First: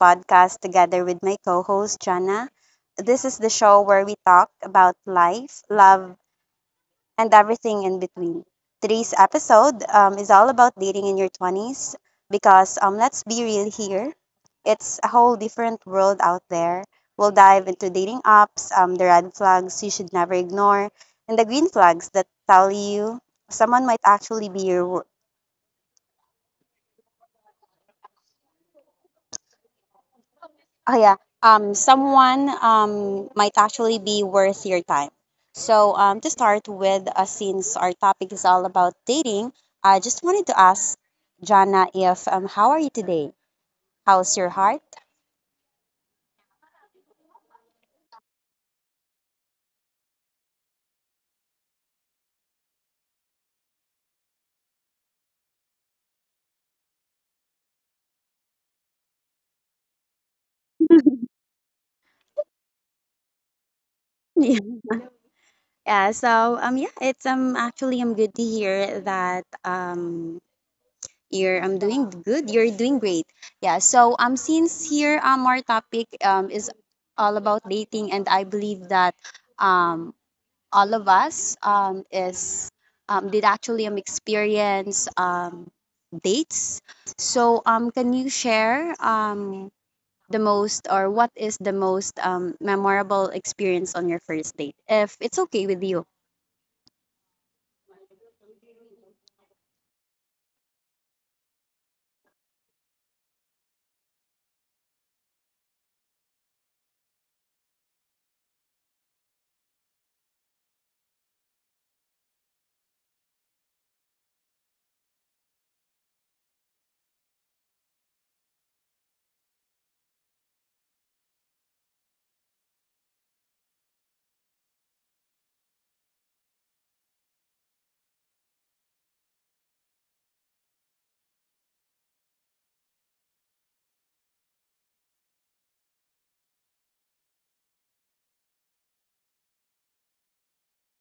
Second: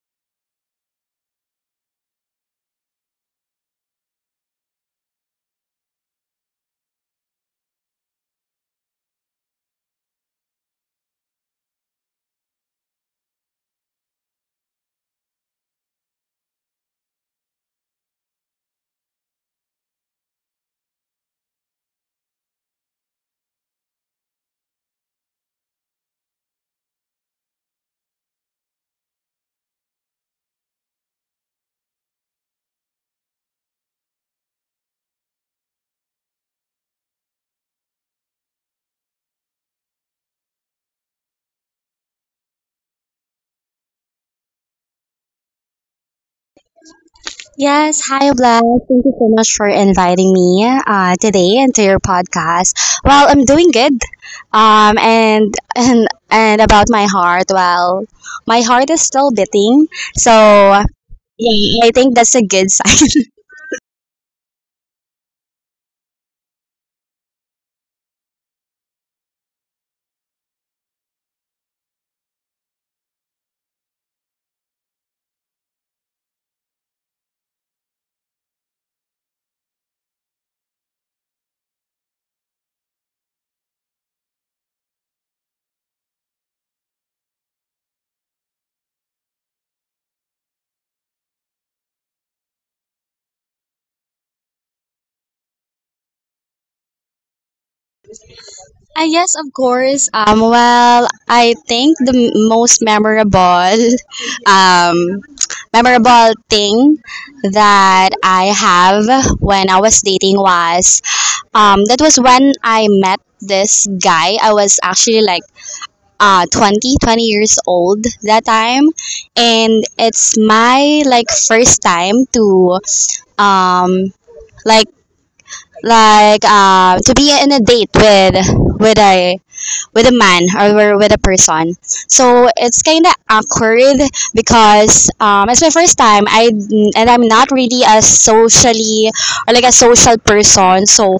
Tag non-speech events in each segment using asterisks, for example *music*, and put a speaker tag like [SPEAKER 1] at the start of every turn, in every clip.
[SPEAKER 1] Podcast together with my co host Jana. This is the show where we talk about life, love, and everything in between. Today's episode is all about dating in your 20s because let's be real here, it's a whole different world out there. We'll dive into dating apps, the red flags you should never ignore, and the green flags that tell you someone might actually be your... Oh yeah. Someone might actually be worth your time. So to start with, since our topic is all about dating, I just wanted to ask Jana if how are you today? How's your heart?
[SPEAKER 2] Yes, hi Vlad. Thank you so much for inviting me today into your podcast. Well, I'm doing good. And *laughs* and about my heart, well, my heart is still beating, so
[SPEAKER 1] *laughs*
[SPEAKER 2] yeah, I think that's a good sign.
[SPEAKER 1] Yeah. Yeah, so yeah, it's actually I'm good to hear that you're I'm doing good. You're doing great. Yeah, so since here our topic is all about dating, and I believe that um all of us is did actually experience dates. So can you share the most, or what is the most memorable experience on your first date, if it's okay with you?
[SPEAKER 2] Ah, yes, of course. Well, I think the most memorable, *laughs* um, memorable thing that I have when I was dating that was when I met this guy. I was actually like, 20 years old that time. And it's my, like, first time um, like, to be in a date with a, with a man or with a person. So it's kind of awkward because it's my first time. I and I'm not really a socially or like a social person. So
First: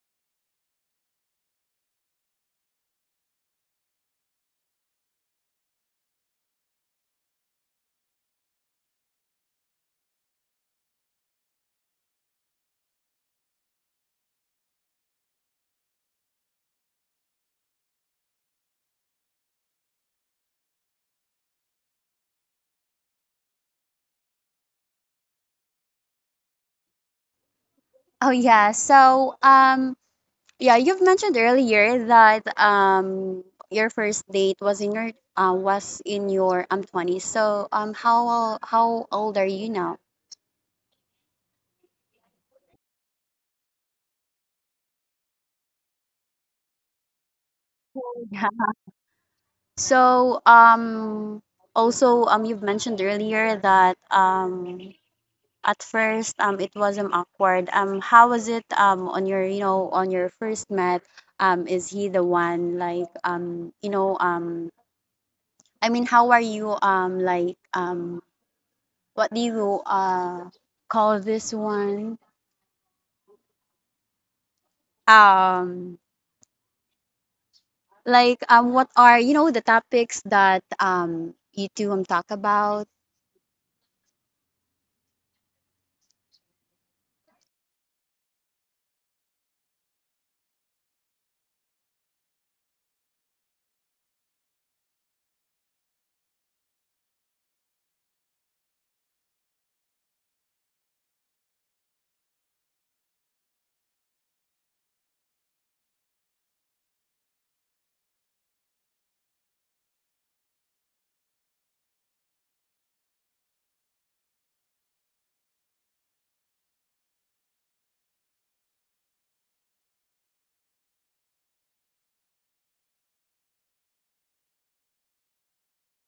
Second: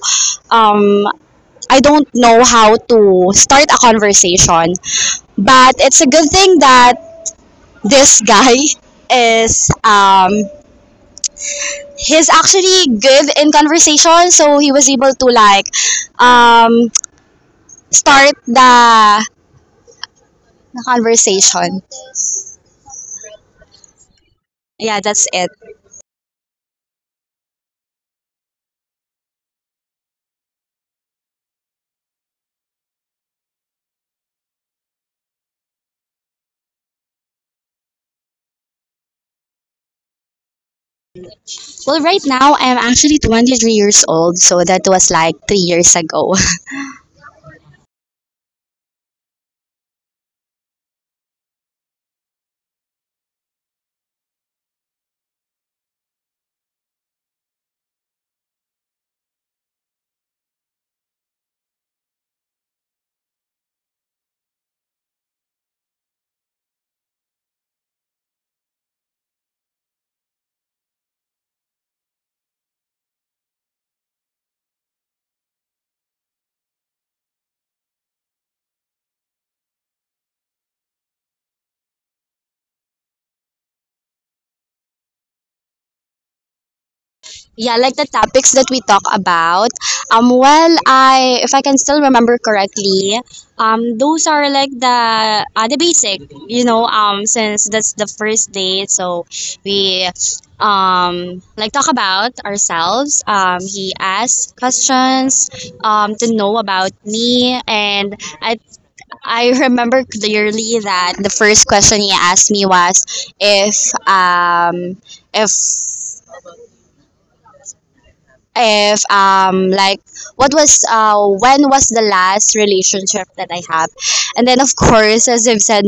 [SPEAKER 2] um, I don't know how to start a conversation. But it's a good thing that this *laughs* guy is he's actually good in conversation, so he was able to like um start the conversation. Yeah, that's it.
[SPEAKER 1] Oh yeah. So yeah, you've mentioned earlier that your first date was in your twenties. So how old are you now?
[SPEAKER 2] Well, right now I'm actually 23 years old, so that was like 3 years ago. *laughs*
[SPEAKER 1] So, also, you've mentioned earlier that at first, it was not awkward. How was it on your, you know, on your first met? Is he the one like, you know, I mean, how are you, like, what do you call this one? Um, like, what are, you know, the topics that you two talk about?
[SPEAKER 2] Yeah, like the topics that we talk about. Well, I if I can still remember correctly, those are like the basic, since that's the first date, so we like talk about ourselves. He asks questions to know about me, and I *laughs* remember clearly that the first question he asked me was if um if if like what was when was the last relationship that I have. And then, of course, as I've said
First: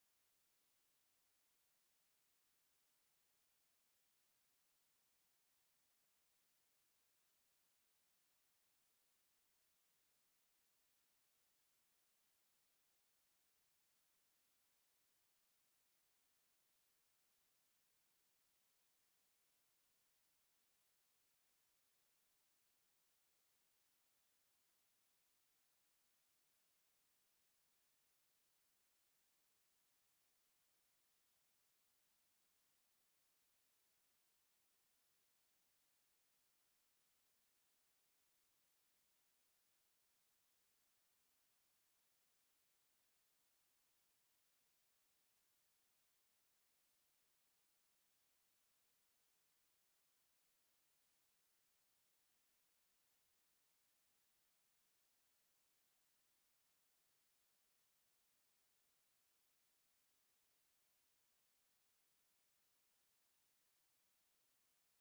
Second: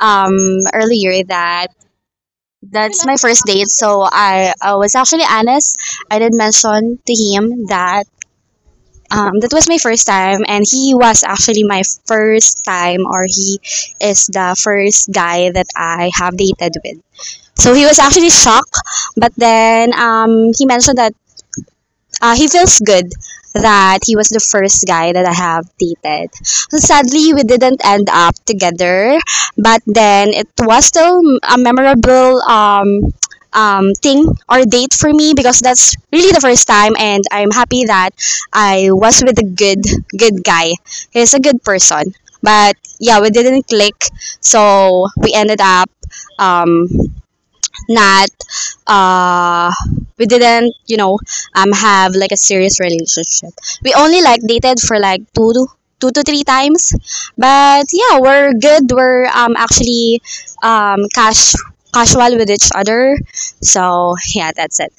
[SPEAKER 2] um earlier, that that's my first date, so I was actually honest. I did mention to him that. That was my first time, and he was actually my first time, or he is the first guy that I have dated with. So he was actually shocked, but then he mentioned that he feels good that he was the first guy that I have dated. So sadly, we didn't end up together, but then it was still a memorable thing or date for me, because that's really the first time, and I'm happy that I was with a good guy. He's a good person, but yeah, we didn't click, so we ended up um, that uh, we didn't, you know, have like a serious relationship. We only like dated for like two to three times, but yeah, we're good. We're actually cash casual with each other. So yeah, that's it.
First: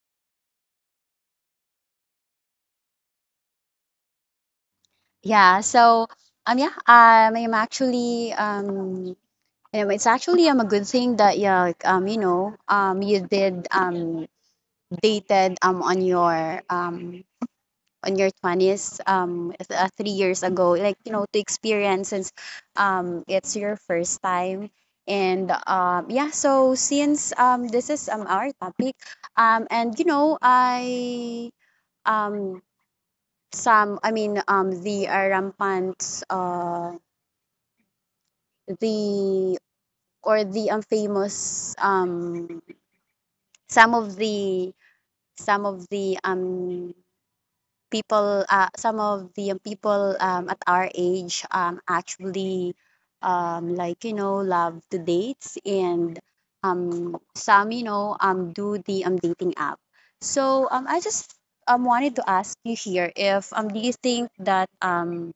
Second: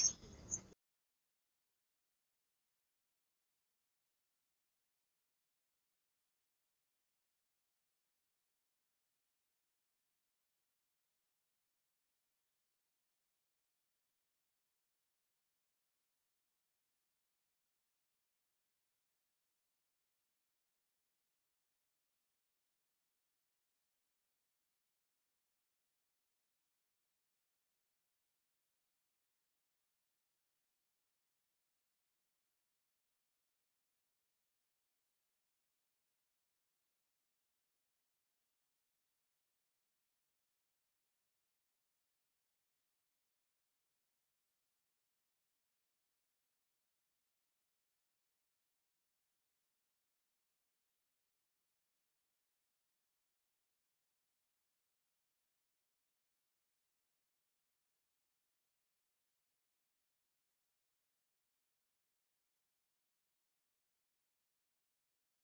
[SPEAKER 1] Yeah, so yeah, I'm actually you know, it's actually a good thing that yeah like, you know you did dated on your 20s 3 years ago, like you know, to experience since it's your first time. And so since this is our topic and you know I um some, I mean the rampant the or the famous, some of the some of the people, some of the young people at our age actually like you know love to dates, and some you know do the dating app. So I just wanted to ask you here if do you think that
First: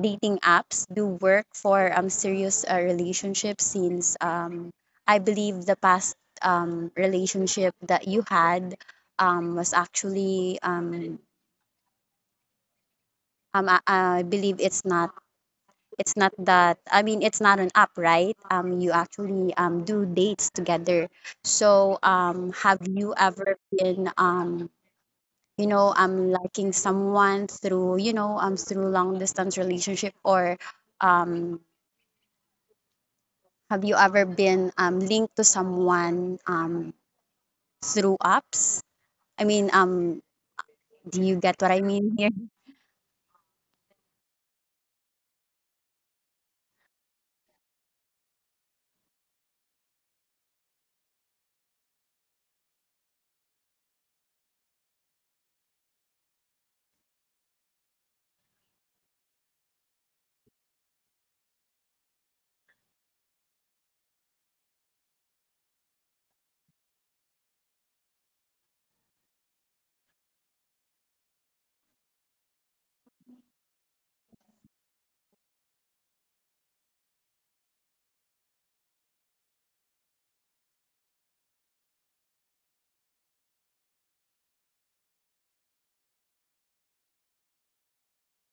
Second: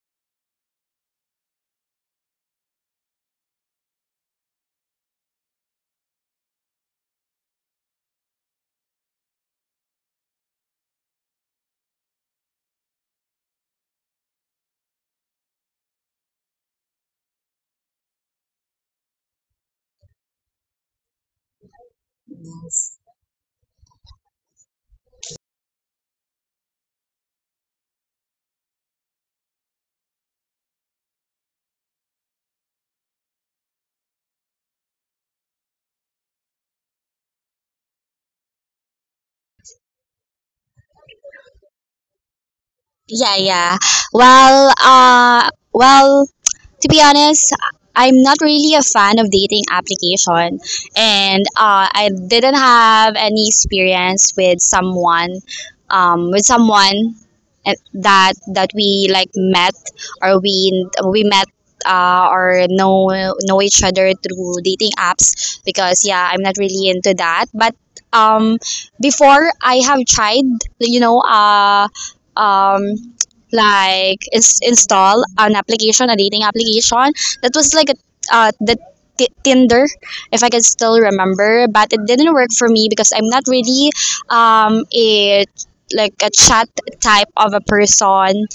[SPEAKER 1] dating apps do work for serious relationships since I believe the past relationship that you had was actually I believe it's not. It's not that. I mean, it's not an app, right? You actually do dates together. So have you ever been you know, liking someone through you know through long distance relationship, or um, have you ever been linked to someone through apps? I mean, do you get what I mean here?
[SPEAKER 2] Yeah, yeah. Well, well, to be honest, I'm not really a fan of dating application, and I didn't have any experience with someone that we like met or we met. Or know each other through dating apps, because yeah, I'm not really into that. But um before, I have tried you know uh um, like is install an application, a dating application that was like a the t- Tinder, if I can still remember. But it didn't work for me because I'm not really a like a chat type of a person.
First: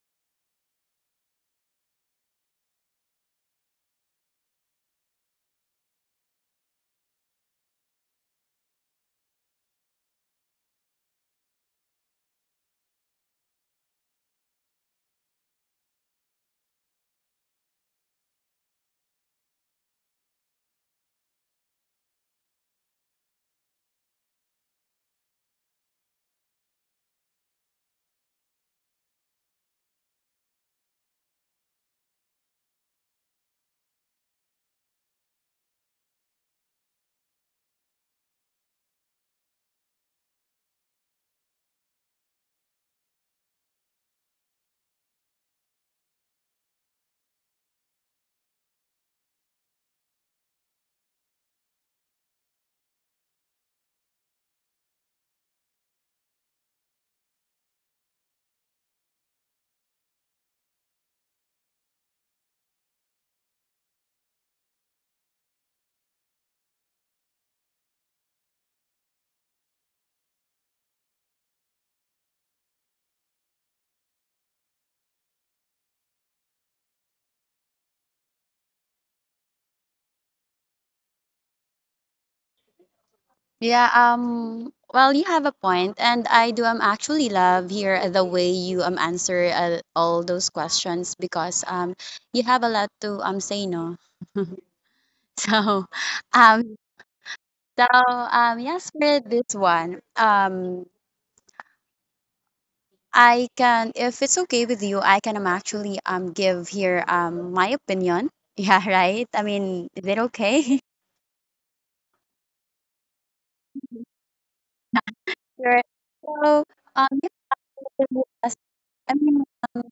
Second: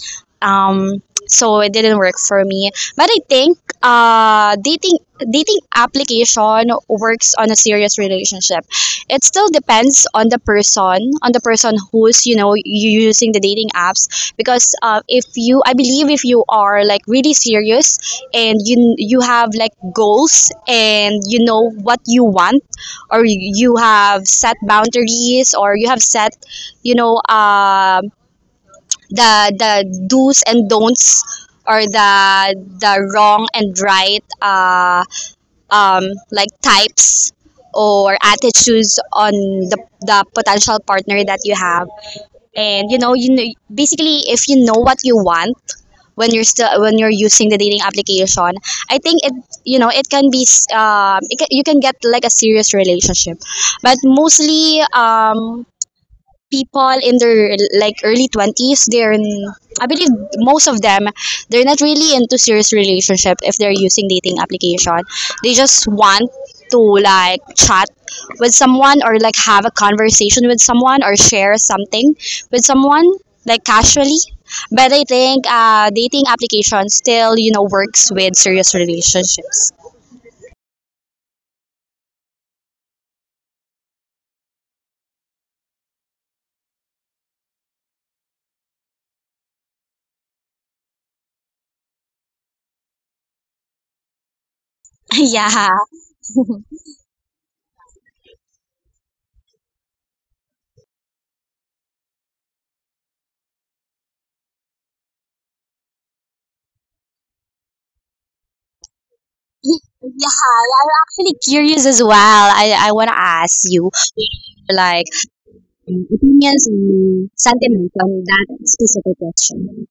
[SPEAKER 2] Um, so it didn't work for me. But I think dating application works on a serious relationship. It still depends on the person who's you know you using the dating apps, because if you, I believe, if you are like really serious, and you have like goals, and you know what you want, or you have set boundaries, or you have set you know um the do's and don'ts, or the wrong and right um, like types or attitudes on the potential partner that you have, and basically if you know what you want when you're still when you're using the dating application, I think it, it can be, it can, you can get like a serious relationship. But mostly, people in their like early 20s, I believe most of them, they're not really into serious relationship. If they're using dating application, they just want to like chat with someone, or like have a conversation with someone, or share something with someone like casually. But I think dating application still works with serious relationships.
[SPEAKER 1] Yeah, well, you have a point, and I do actually love here the way you answer all those questions because you have a lot to say no. *laughs*
[SPEAKER 2] *laughs* Yeah.
[SPEAKER 1] So, um, yes, for this one I can, if it's okay with you, I can actually give here my opinion. *laughs* Yeah, right. I mean, is it
[SPEAKER 2] Yeah,
[SPEAKER 1] okay?
[SPEAKER 2] I'm actually curious as well. I want to ask you, like,
[SPEAKER 1] *laughs* Sure. So
[SPEAKER 2] opinions
[SPEAKER 1] um yeah,
[SPEAKER 2] and sentiments on that
[SPEAKER 1] I
[SPEAKER 2] specific
[SPEAKER 1] mean,
[SPEAKER 2] question.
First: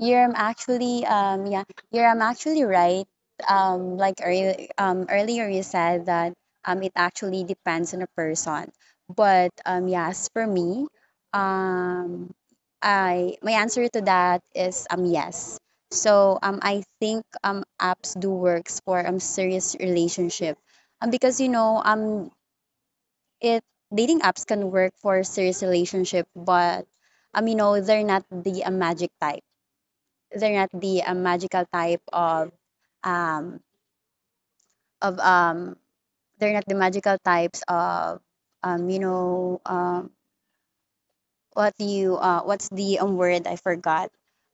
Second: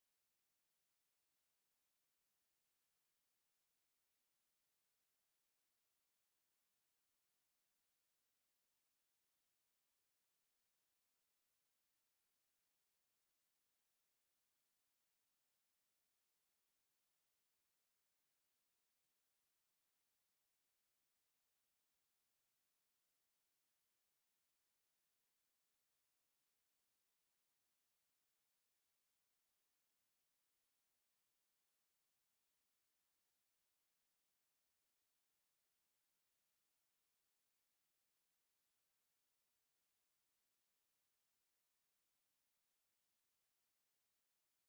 [SPEAKER 1] You're um, actually um yeah, you're actually right. Like earlier you said that it actually depends on a person. But yes, for me, um I my answer to that is yes. So I think apps do works for serious relationship. Because you know it dating apps can work for serious relationship, but you know they're not the magical type um of they're not the magical types of um you know um what you what's the word, I forgot.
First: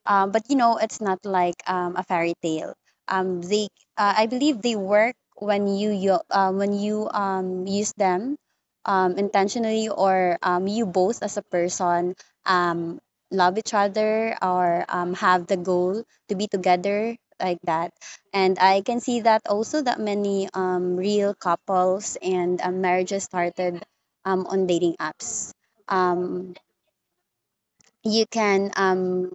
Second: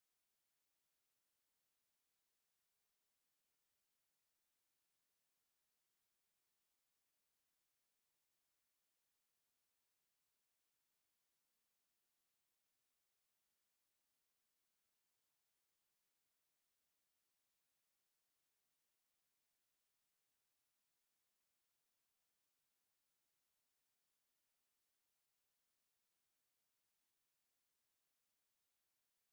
[SPEAKER 1] But you know, it's not like a fairy tale. They I believe they work when you use them intentionally, or you both as a person um, love each other, or have the goal to be together like that. And I can see that also that many real couples and marriages started on dating apps. um you can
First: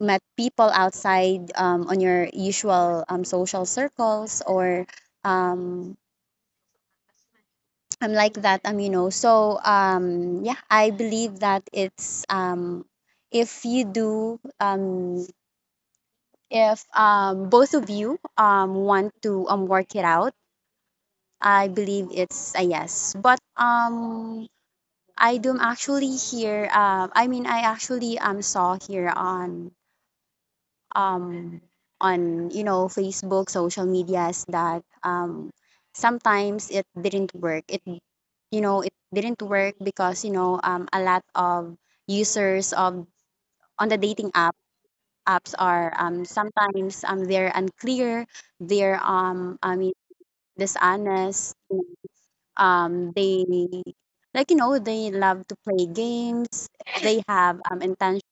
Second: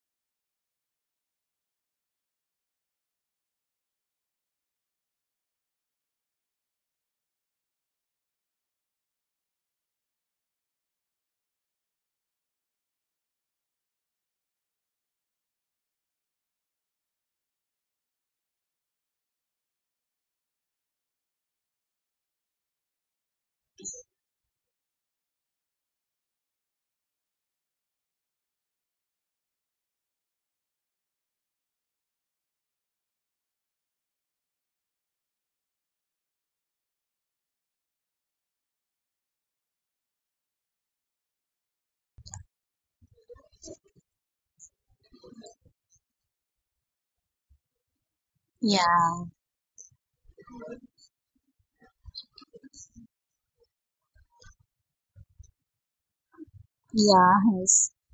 [SPEAKER 1] met people outside on your usual social circles or um, I'm like that you know, so yeah, I believe that it's if you do um if both of you want to work it out, I believe it's a yes. But I do actually here I mean I actually saw here um, on you know Facebook, social medias that sometimes it didn't work. It didn't work because you know a lot of users of on the dating apps are sometimes they're unclear. They're
[SPEAKER 2] Yeah,
[SPEAKER 1] I mean dishonest. They like you know they love to play games. They
[SPEAKER 2] yeah,
[SPEAKER 1] have
[SPEAKER 2] yes.
[SPEAKER 1] intention,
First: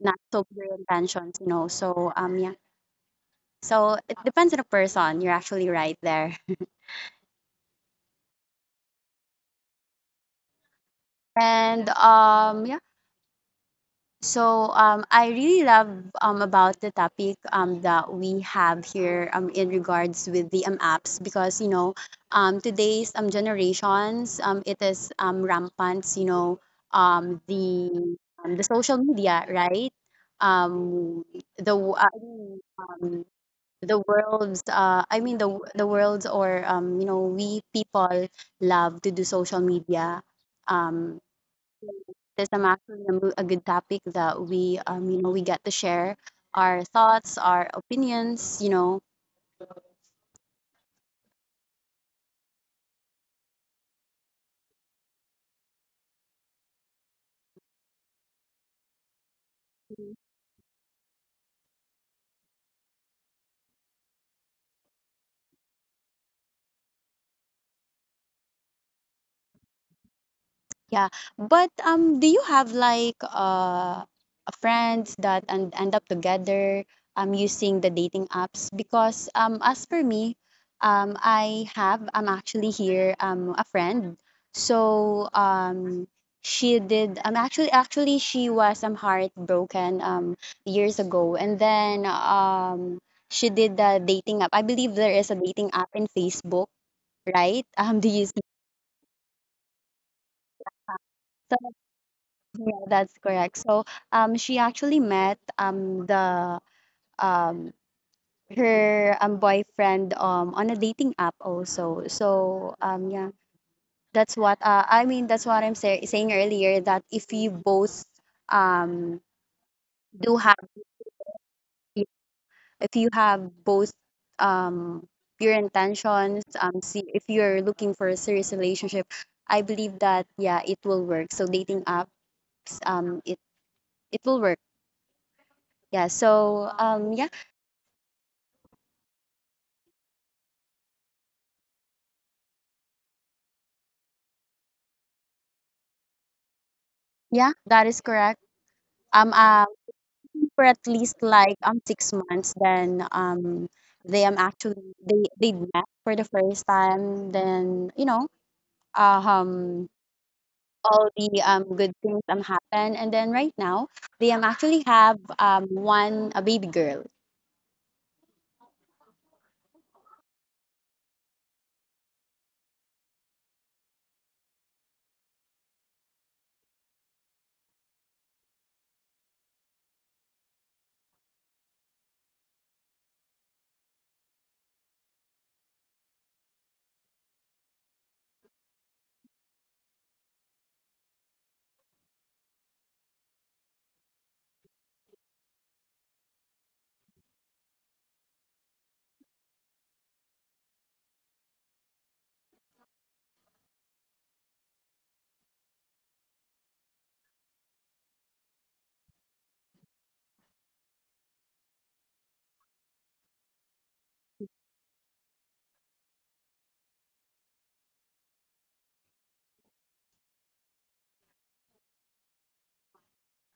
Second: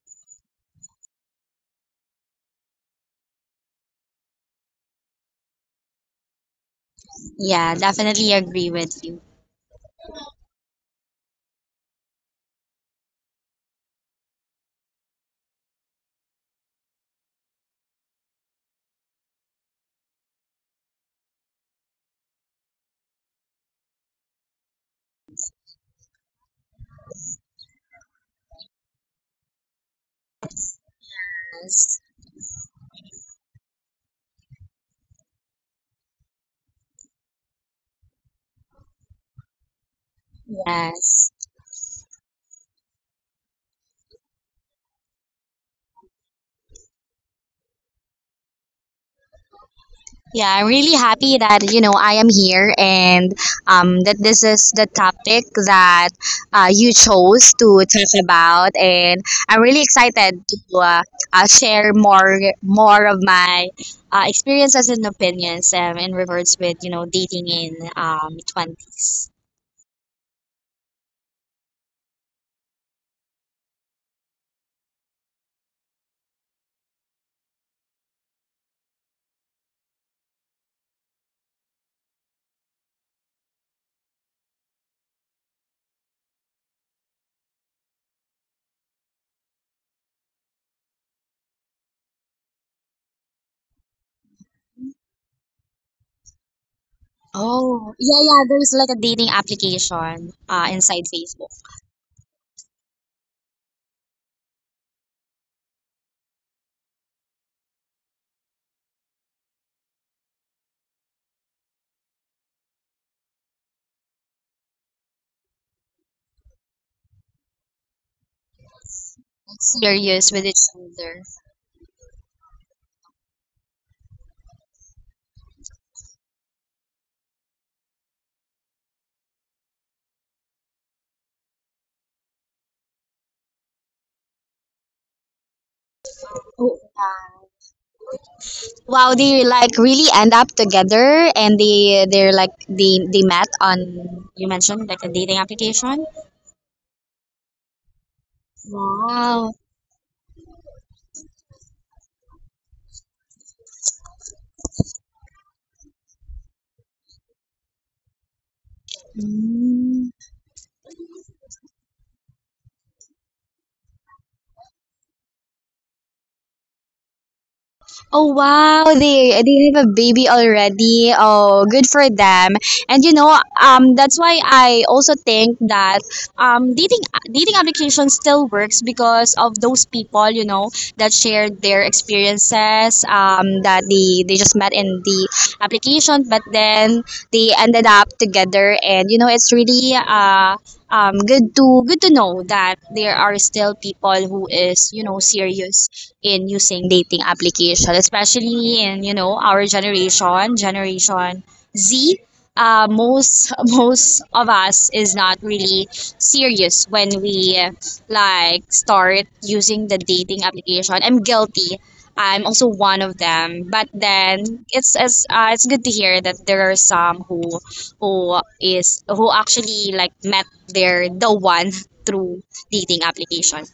[SPEAKER 1] not so pure intentions. You know, so So it depends on the person. You're actually right there.
[SPEAKER 2] Yeah, definitely agree with you.
[SPEAKER 1] And So I really love about the topic that we have here in regards with the apps, because you know today's generations it is rampant, you know, um the the social media, right? Um the w- uh,
[SPEAKER 2] Yes,
[SPEAKER 1] I mean, the world's I mean the world's, or you know, we people love to do social media. um
[SPEAKER 2] yes.
[SPEAKER 1] this is actually a, a good topic that we you know we get to share our thoughts, our opinions, you know.
[SPEAKER 2] Yeah, I'm really happy that you know I am here, and that this is the topic that you chose to talk about, and I'm really excited to share more of my experiences and opinions in regards with dating in twenties.
[SPEAKER 1] Yeah, but do you have like a friends that and end up together using the dating apps? Because as for me, I'm actually here a friend. So she did actually she was heartbroken years ago, and then she did the dating app. I believe there is a dating app in Facebook, right? *laughs*
[SPEAKER 2] Oh
[SPEAKER 1] Do you
[SPEAKER 2] yeah,
[SPEAKER 1] see?
[SPEAKER 2] yeah. There's like a dating application inside Facebook.
[SPEAKER 1] Yeah, that's correct. So, she actually met the um her boyfriend on a dating app also. So, yeah, that's what I mean. That's what I'm saying earlier, that if you both um
[SPEAKER 2] It's serious
[SPEAKER 1] do
[SPEAKER 2] with
[SPEAKER 1] have
[SPEAKER 2] each other.
[SPEAKER 1] if you have both um your intentions see, if you're looking for a serious relationship, I believe that yeah, it will work. So dating apps um it it will work. Yeah. So
[SPEAKER 2] Wow, they like really end up together, and they met on, you mentioned, like a dating application.
[SPEAKER 1] Yeah, that is correct. Um,
[SPEAKER 2] Wow.
[SPEAKER 1] um, for at least like 6 months, then they met for the first time. Then you know uh, um
[SPEAKER 2] Mm.
[SPEAKER 1] all the good things happen, and then right now they am actually have one, a baby girl.
[SPEAKER 2] Oh wow, they have a baby already. Oh, good for them. And that's why I also think that dating application still works, because of those people that shared their experiences. That they just met in the application, but then they ended up together, and it's really good to know that there are still people who is serious in using dating application, especially in our generation, Generation Z. Most *laughs* most of us is not really serious when we like start using the dating application. I'm guilty. I'm also one of them. But then it's good to hear that there are some who is who actually like met the one *laughs* through dating application.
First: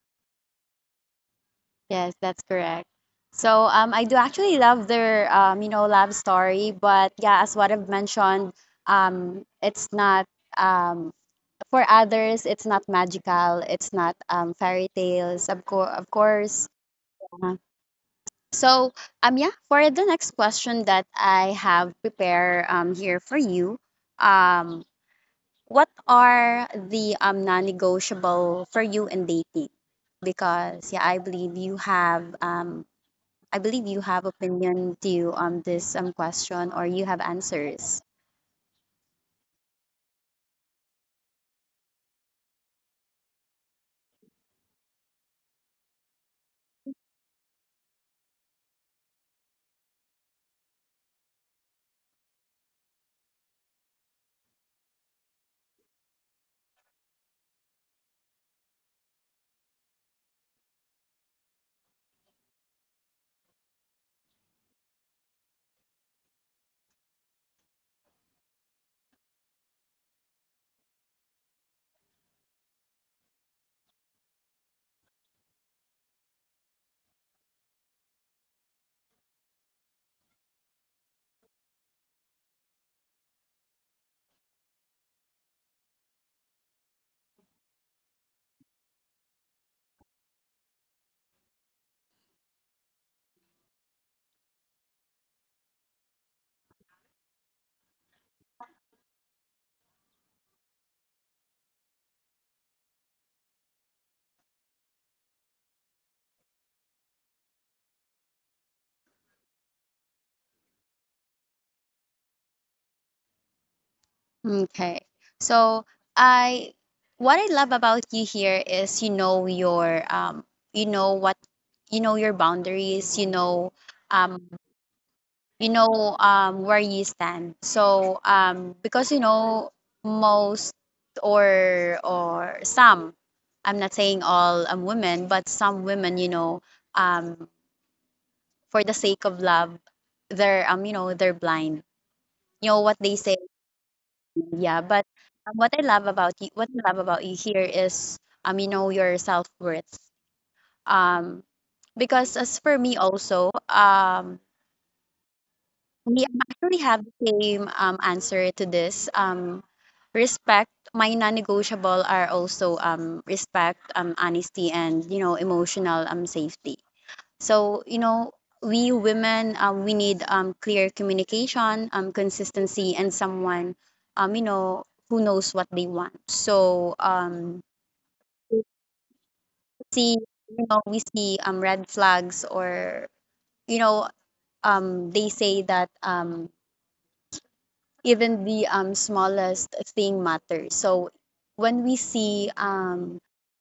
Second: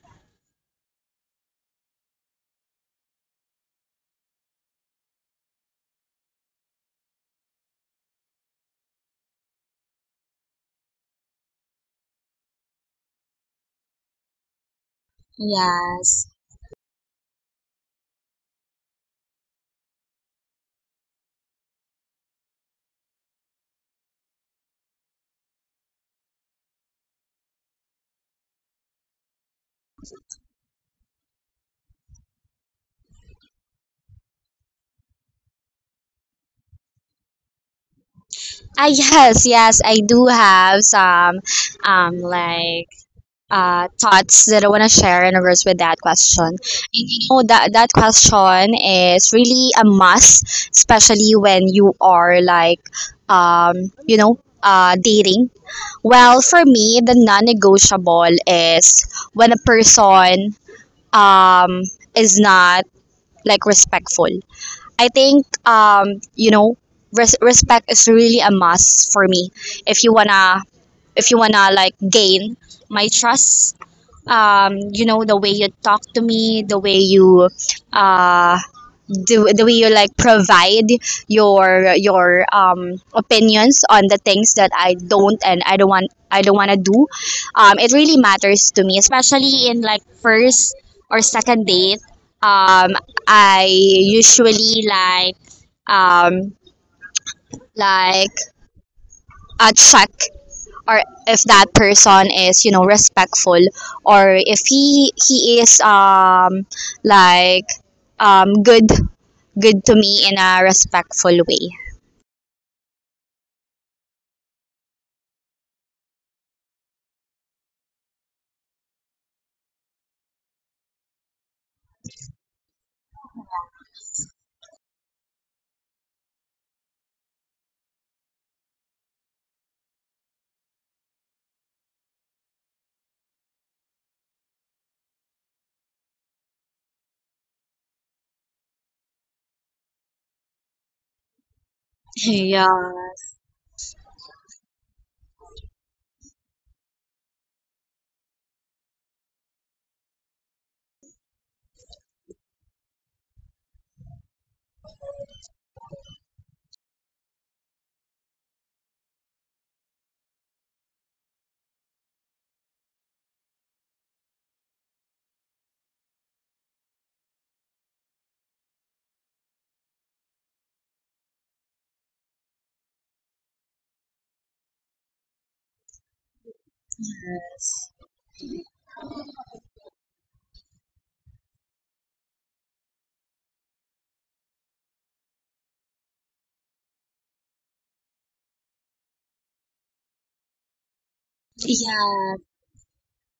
[SPEAKER 1] Yes, that's correct. So I do actually love their you know love story, but yeah, as what I've mentioned, it's not um for others it's not magical, it's not fairy tales, of of
[SPEAKER 2] Yes.
[SPEAKER 1] course. Uh, so yeah for the next question that I have prepared here for you, um what are the non-negotiable for you in dating, because yeah, I believe you have opinion to this question, or you have answers.
[SPEAKER 2] I yes, yes, I do have some like thoughts that I want to share in regards with that question. You know that question is really a must, especially when you are like um you know dating. Well, for me, the non-negotiable is when a person um is not like respectful. I think respect is really a must for me. If you wanna, like gain my trust, you know, the way you talk to me, uh, the way you like provide your opinions on the things that I don't and I don't want to do, it really matters to me, especially in like first or second date. um I usually like um like check or if that person is respectful, or if he is like um good good to me in a respectful way.
[SPEAKER 1] Okay. So I what I love about you here is you know your you know what, you know your boundaries, um you know where you stand. So because you know most or some, I'm not saying all women, but some women, you know, um for the sake of love, they're you know, they're blind. You know what they say.
[SPEAKER 2] Yes.
[SPEAKER 1] Yeah, but what I love about you here is, you know, your self-worth. Um, because as for me also, we actually have the same answer to this. Respect, my non-negotiable are also respect, honesty, and you know, emotional safety. So, you know, we women, we need clear communication, consistency, and someone, you know, who knows what they want. So, see, you know, we see red flags, or, you know, they say that even the smallest thing matters. So when we see
[SPEAKER 2] Yeah.
[SPEAKER 1] um,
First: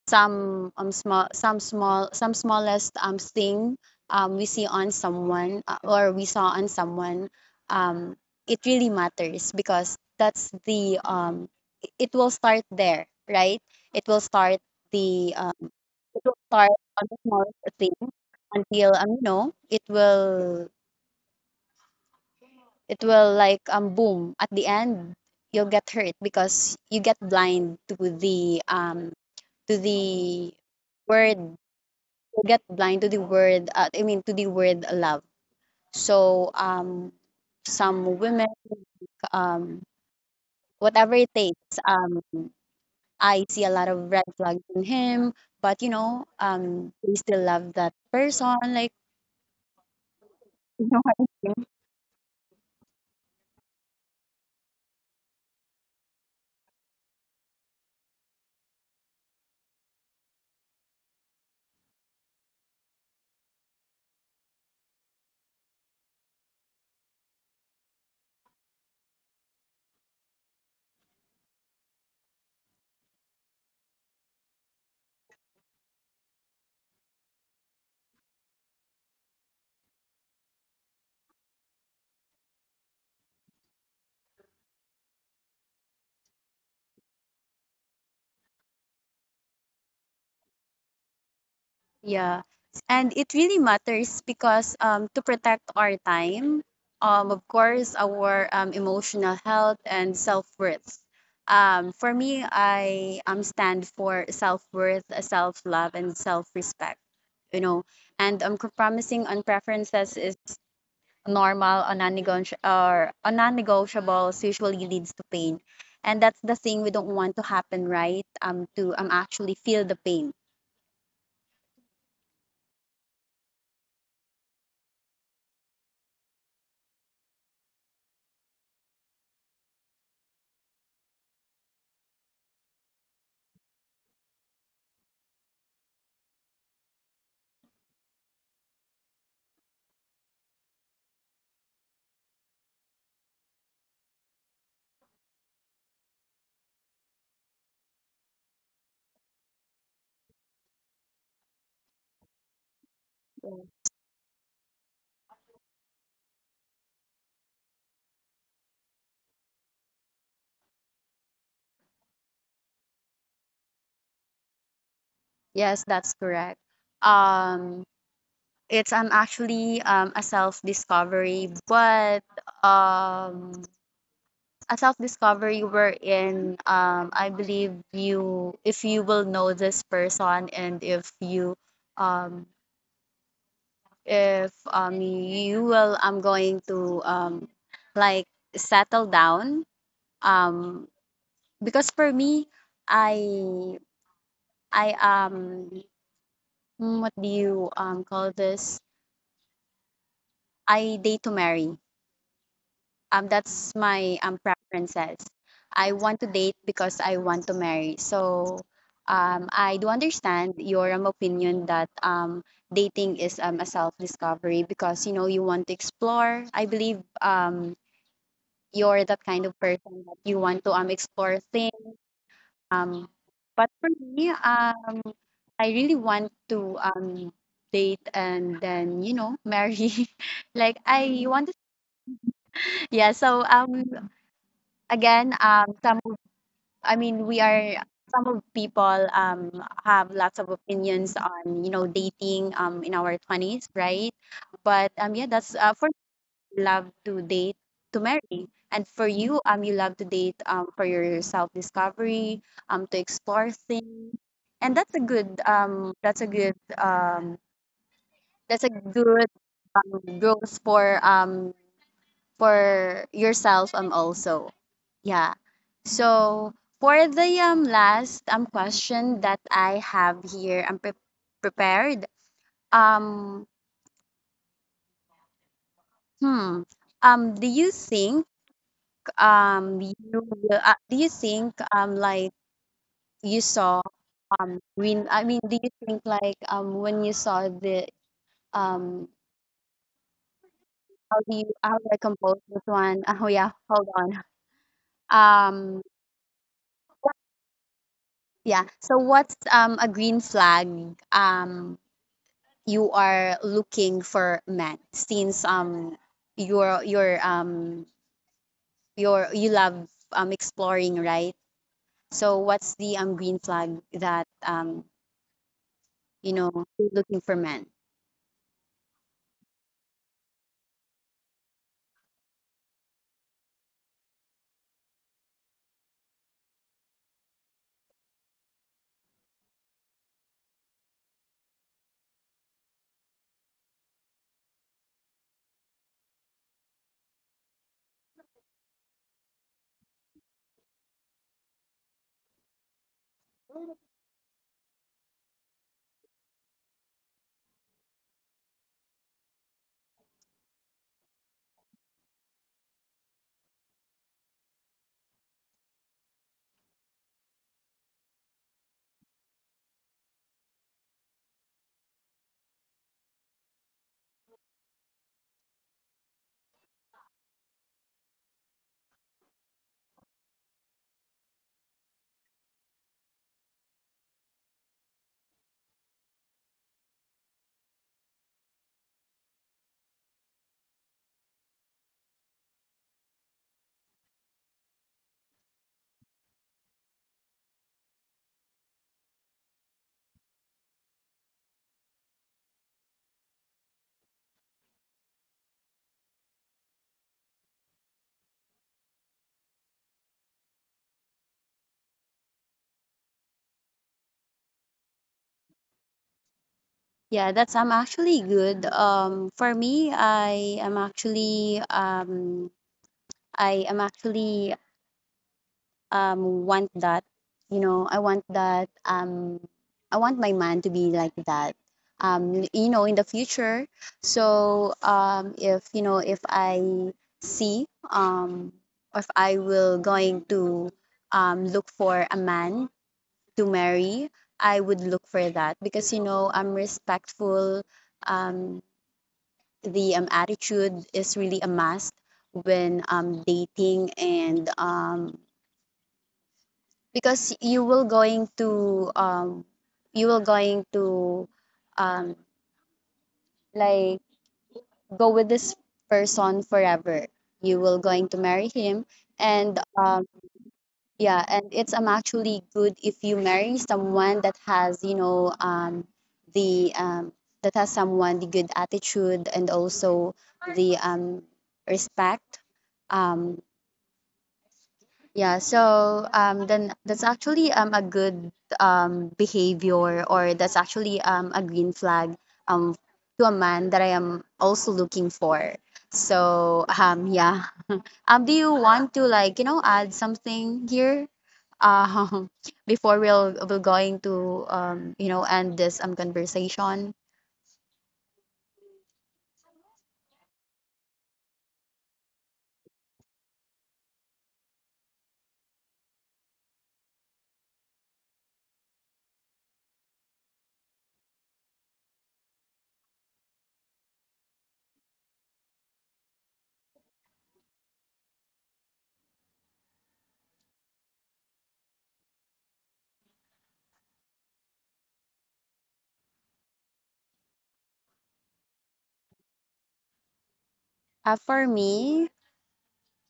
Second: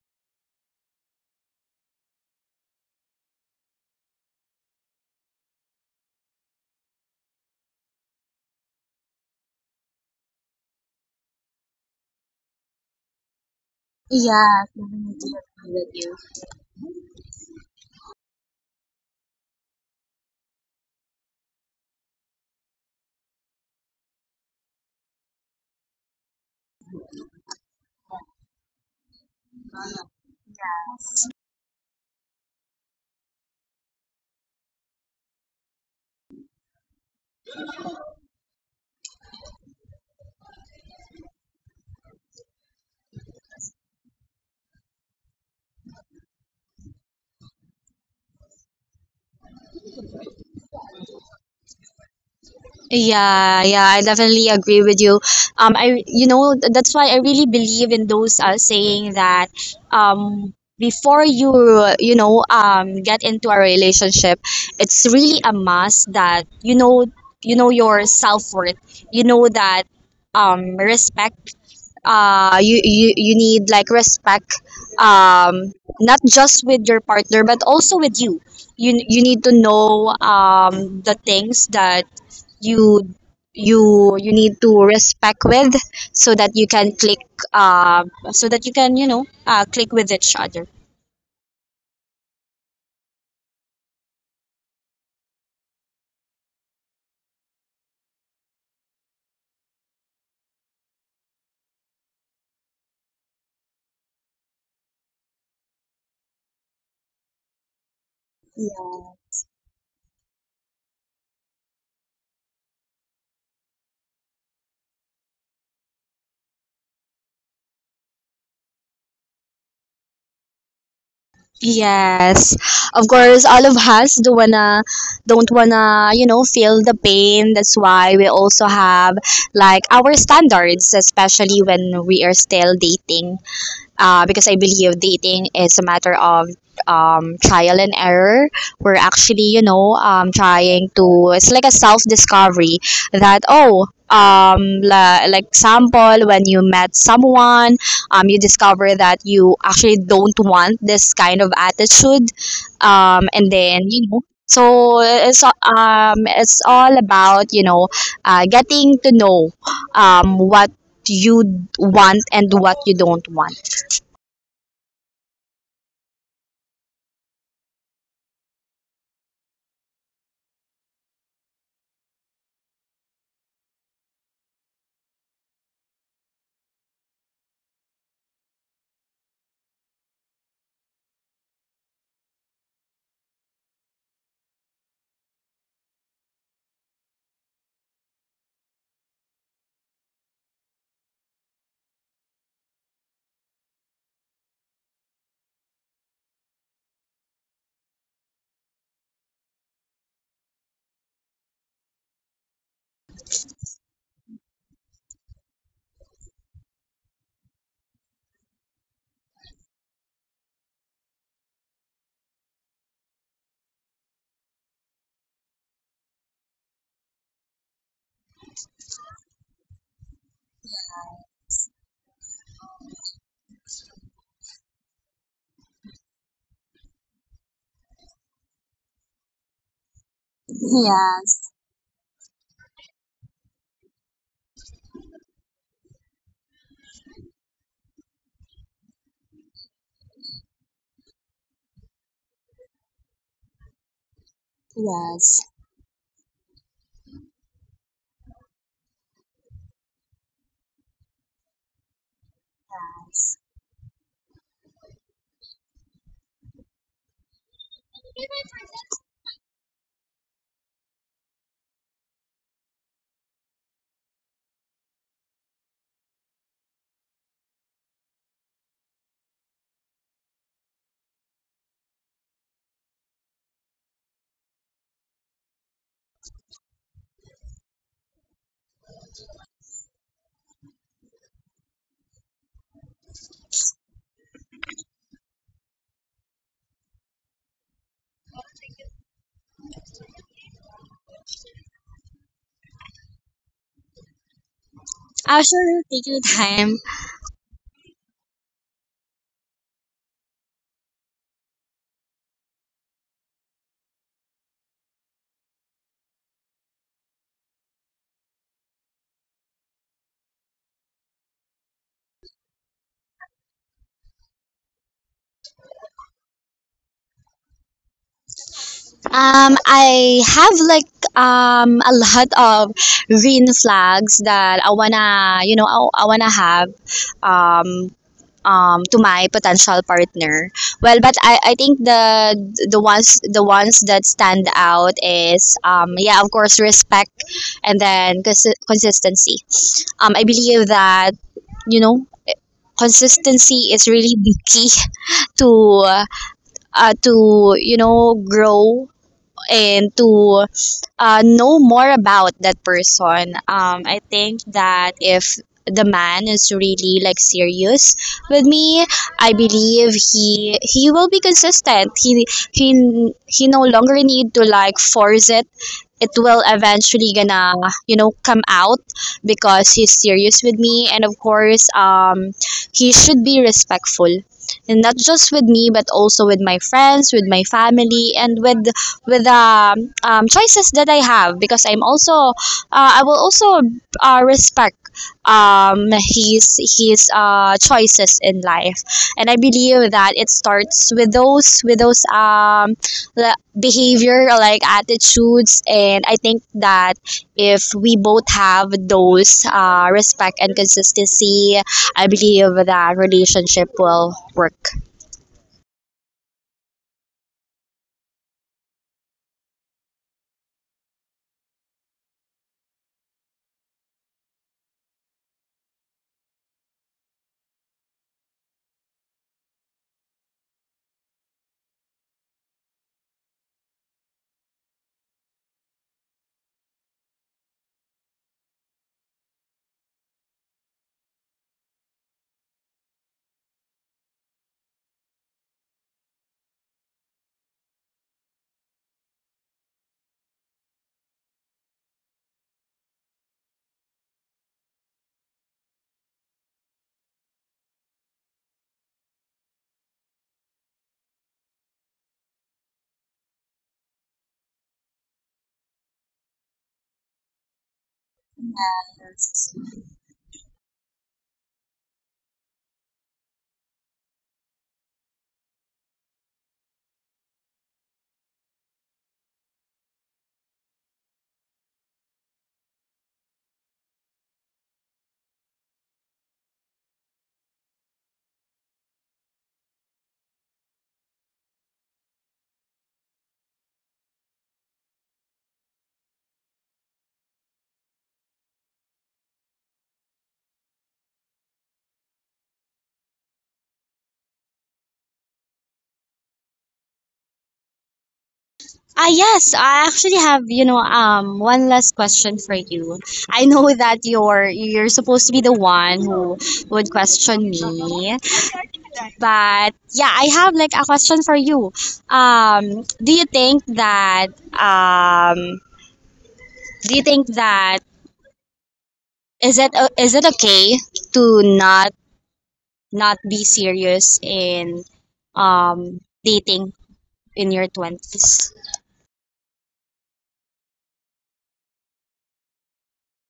[SPEAKER 1] some um, small, some small, some smallest thing we see on someone or we saw on someone, um, it really matters, because that's the it will start there, right? It will start
[SPEAKER 2] Yeah.
[SPEAKER 1] the
[SPEAKER 2] Definitely agree with you.
[SPEAKER 1] it will start on the smallest thing until it will like boom at the end. You'll get hurt because you get blind to the word. You get blind to the word to the word love. So some women, um whatever it takes, I see a lot of red flags in him, but they still love that person, like *laughs* you know what I mean.
[SPEAKER 2] Yeah, yeah, I definitely agree with you. I, you know, th- That's why I really believe in those saying that, um, before you get into a relationship, it's really a must that you know your self worth. You know that, respect, you need like respect, um not just with your partner but also with you. You need to know the things that you you need to respect with, so that you can click uh, so that you can click with each other.
[SPEAKER 1] Yeah. And it really matters because, to protect our time, of course, our emotional health and self worth. For me, I stand for self worth, self love, and self respect, you know. And compromising on preferences is normal, or non-negotiable, or on non-negotiables usually leads to pain. And that's the thing we don't want to happen, right? To actually feel the pain.
[SPEAKER 2] Yes, of course, all of us don't wanna, feel the pain. That's why we also have like our standards, especially when we are still dating, because I believe dating is a matter of trial and error. We're actually, trying to, it's like a self discovery, that, oh, like sample, when you met someone, you discover that you actually don't want this kind of attitude, and then so it's all about getting to know, what you want and what you don't want.
[SPEAKER 1] Yes, that's correct. Um, it's actually a self-discovery, but um a self-discovery wherein I believe you if you will know this person and um if you will, I'm going to like settle down, um because for me, I I um mm, what do you call this I date to marry. That's my preferences. I want to date because I want to marry. So I do understand your opinion that, dating is, a self discovery, because you know you want to explore. I believe you're that kind of person that you want to explore things. Um, but for me, I really want to date and then you know marry. *laughs* Like I
[SPEAKER 2] Yes,
[SPEAKER 1] want to yeah. So again, some of- I mean, we are some of people have lots of opinions on you know dating in our twenties, right? But yeah,
[SPEAKER 2] yes.
[SPEAKER 1] that's for me, love to date to marry, and for you you love to date for your self discovery, to explore things, and that's a good that's a good that's a good growth for yourself also. Yeah. So for the last question that I have here, I'm prepared. Um hmm. Do you think you will, do you think like you saw when I mean do you think, like, when you saw the um how do you how do I compose this one? *laughs* Oh yeah, hold on.
[SPEAKER 2] Absolutely,
[SPEAKER 1] Um
[SPEAKER 2] take your time.
[SPEAKER 1] Yeah. So what's a green flag um you are looking for men, since you're you're um you love exploring, right? So what's the green flag that you know you're looking for men?
[SPEAKER 2] I have like a lot of green flags that I wanna, you know, I wanna have, um to my potential partner. Well, but I think the ones that stand out is yeah, of course, respect, and then consistency. I believe that you know consistency is really the key *laughs* to to grow, and to know more about that person. I think that if the man is really like serious with me, I believe he will be consistent. He no longer need to like force it. It will eventually gonna come out, because he's serious with me. And of course, he should be respectful, and not just with me but also with my friends, with my family, and with choices that I have, because I will also respect his choices in life. And I believe that it starts with those, the behavior, like attitudes, and I think that if we both have those respect and consistency, I believe that relationship will work.
[SPEAKER 1] Yeah, that's actually good. For me, I am actually want that, you know, I want that, I want my man to be like that, you know, in the future. So if you know if I see or if I will going to look for a man to marry, I would look for that because, you know, I'm respectful. um the attitude is really a must when dating. And because you will going to you will going to um like go with this person forever, you will going to marry him. And yeah, and it's actually good if you marry someone that has, you know, the that has someone the good attitude and also the respect. um Yeah, so then that's actually a good behavior, or that's actually a green flag, um, to a man that I am also looking for. So yeah. Do you want to, like, you know, add something here? Um, *laughs* before we'll going to, you know, end this conversation.
[SPEAKER 2] Ah, yes, I actually have, one last question for you. I know that you're supposed to be the one who would question me, but yeah, I have like a question for you. Um, do you think that um, do you think that Is it is it okay to not not be serious in dating in your twenties?
[SPEAKER 1] For me,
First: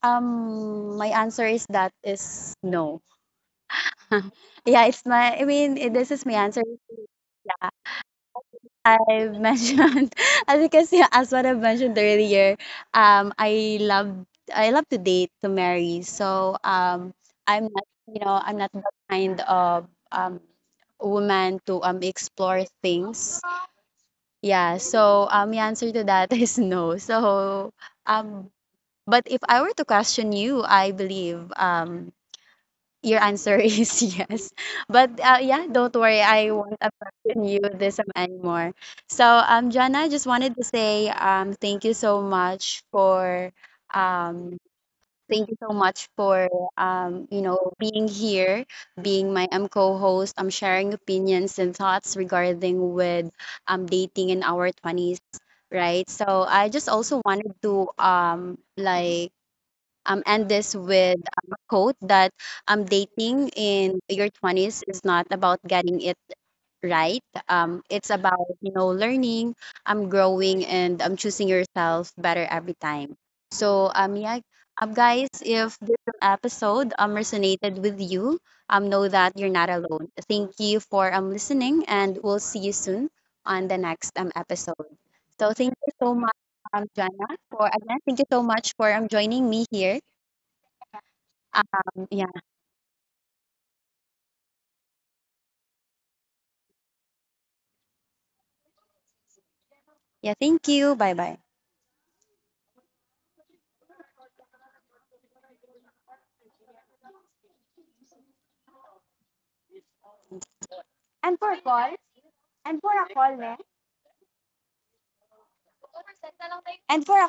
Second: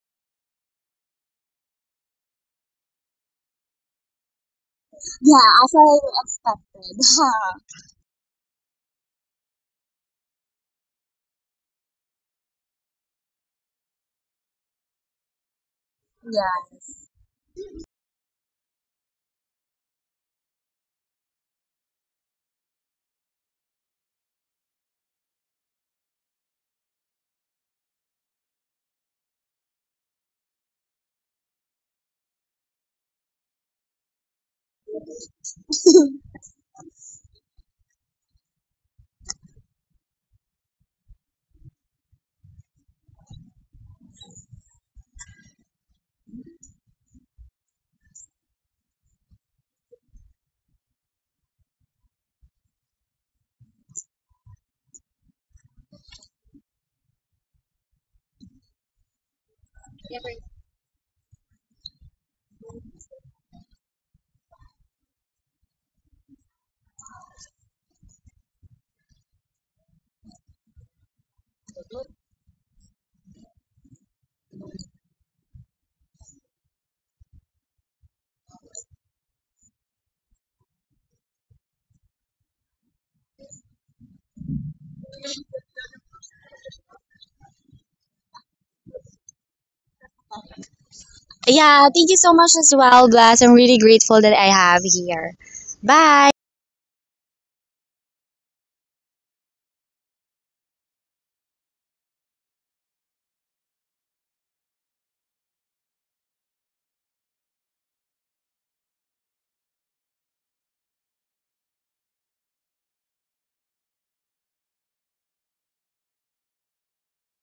[SPEAKER 1] my answer is that is no. Yeah, it's my. I
[SPEAKER 2] Yeah, as
[SPEAKER 1] mean, it,
[SPEAKER 2] I
[SPEAKER 1] this is my answer.
[SPEAKER 2] expected.
[SPEAKER 1] I've mentioned *laughs* as because yeah, as what I've mentioned earlier, I love, I love to date to marry.
[SPEAKER 2] *laughs*
[SPEAKER 1] So
[SPEAKER 2] Yeah.
[SPEAKER 1] I'm not, you know, I'm not the kind of woman to explore things. Yeah. So the answer to that *laughs* is no. So um, but if I were to question you, I believe your answer is *laughs* yes. But, yeah, don't worry, I won't abandon you this time anymore. So, Jana, I just wanted to say, thank you so much for, um, thank you so much for, you know, being here, being my co-host, I'm sharing opinions and thoughts regarding with, dating in our 20s, right? So, I just also wanted to, like, end this with a quote that dating in your 20s is not about getting it right. It's about, you know, learning, growing, and choosing yourself better every time. So, yeah, guys, if this episode resonated with you, know that you're not alone. Thank you for listening, and we'll see you soon on the next episode. So, thank you so much, Joanna, for again, thank you so much for joining me here,
[SPEAKER 2] Yeah, thank you so
[SPEAKER 1] yeah.
[SPEAKER 2] much as well, Bless. I'm really grateful that I have here. Bye.
[SPEAKER 1] Yeah, thank you. Bye bye. And for calls, and for a call, ma'am. And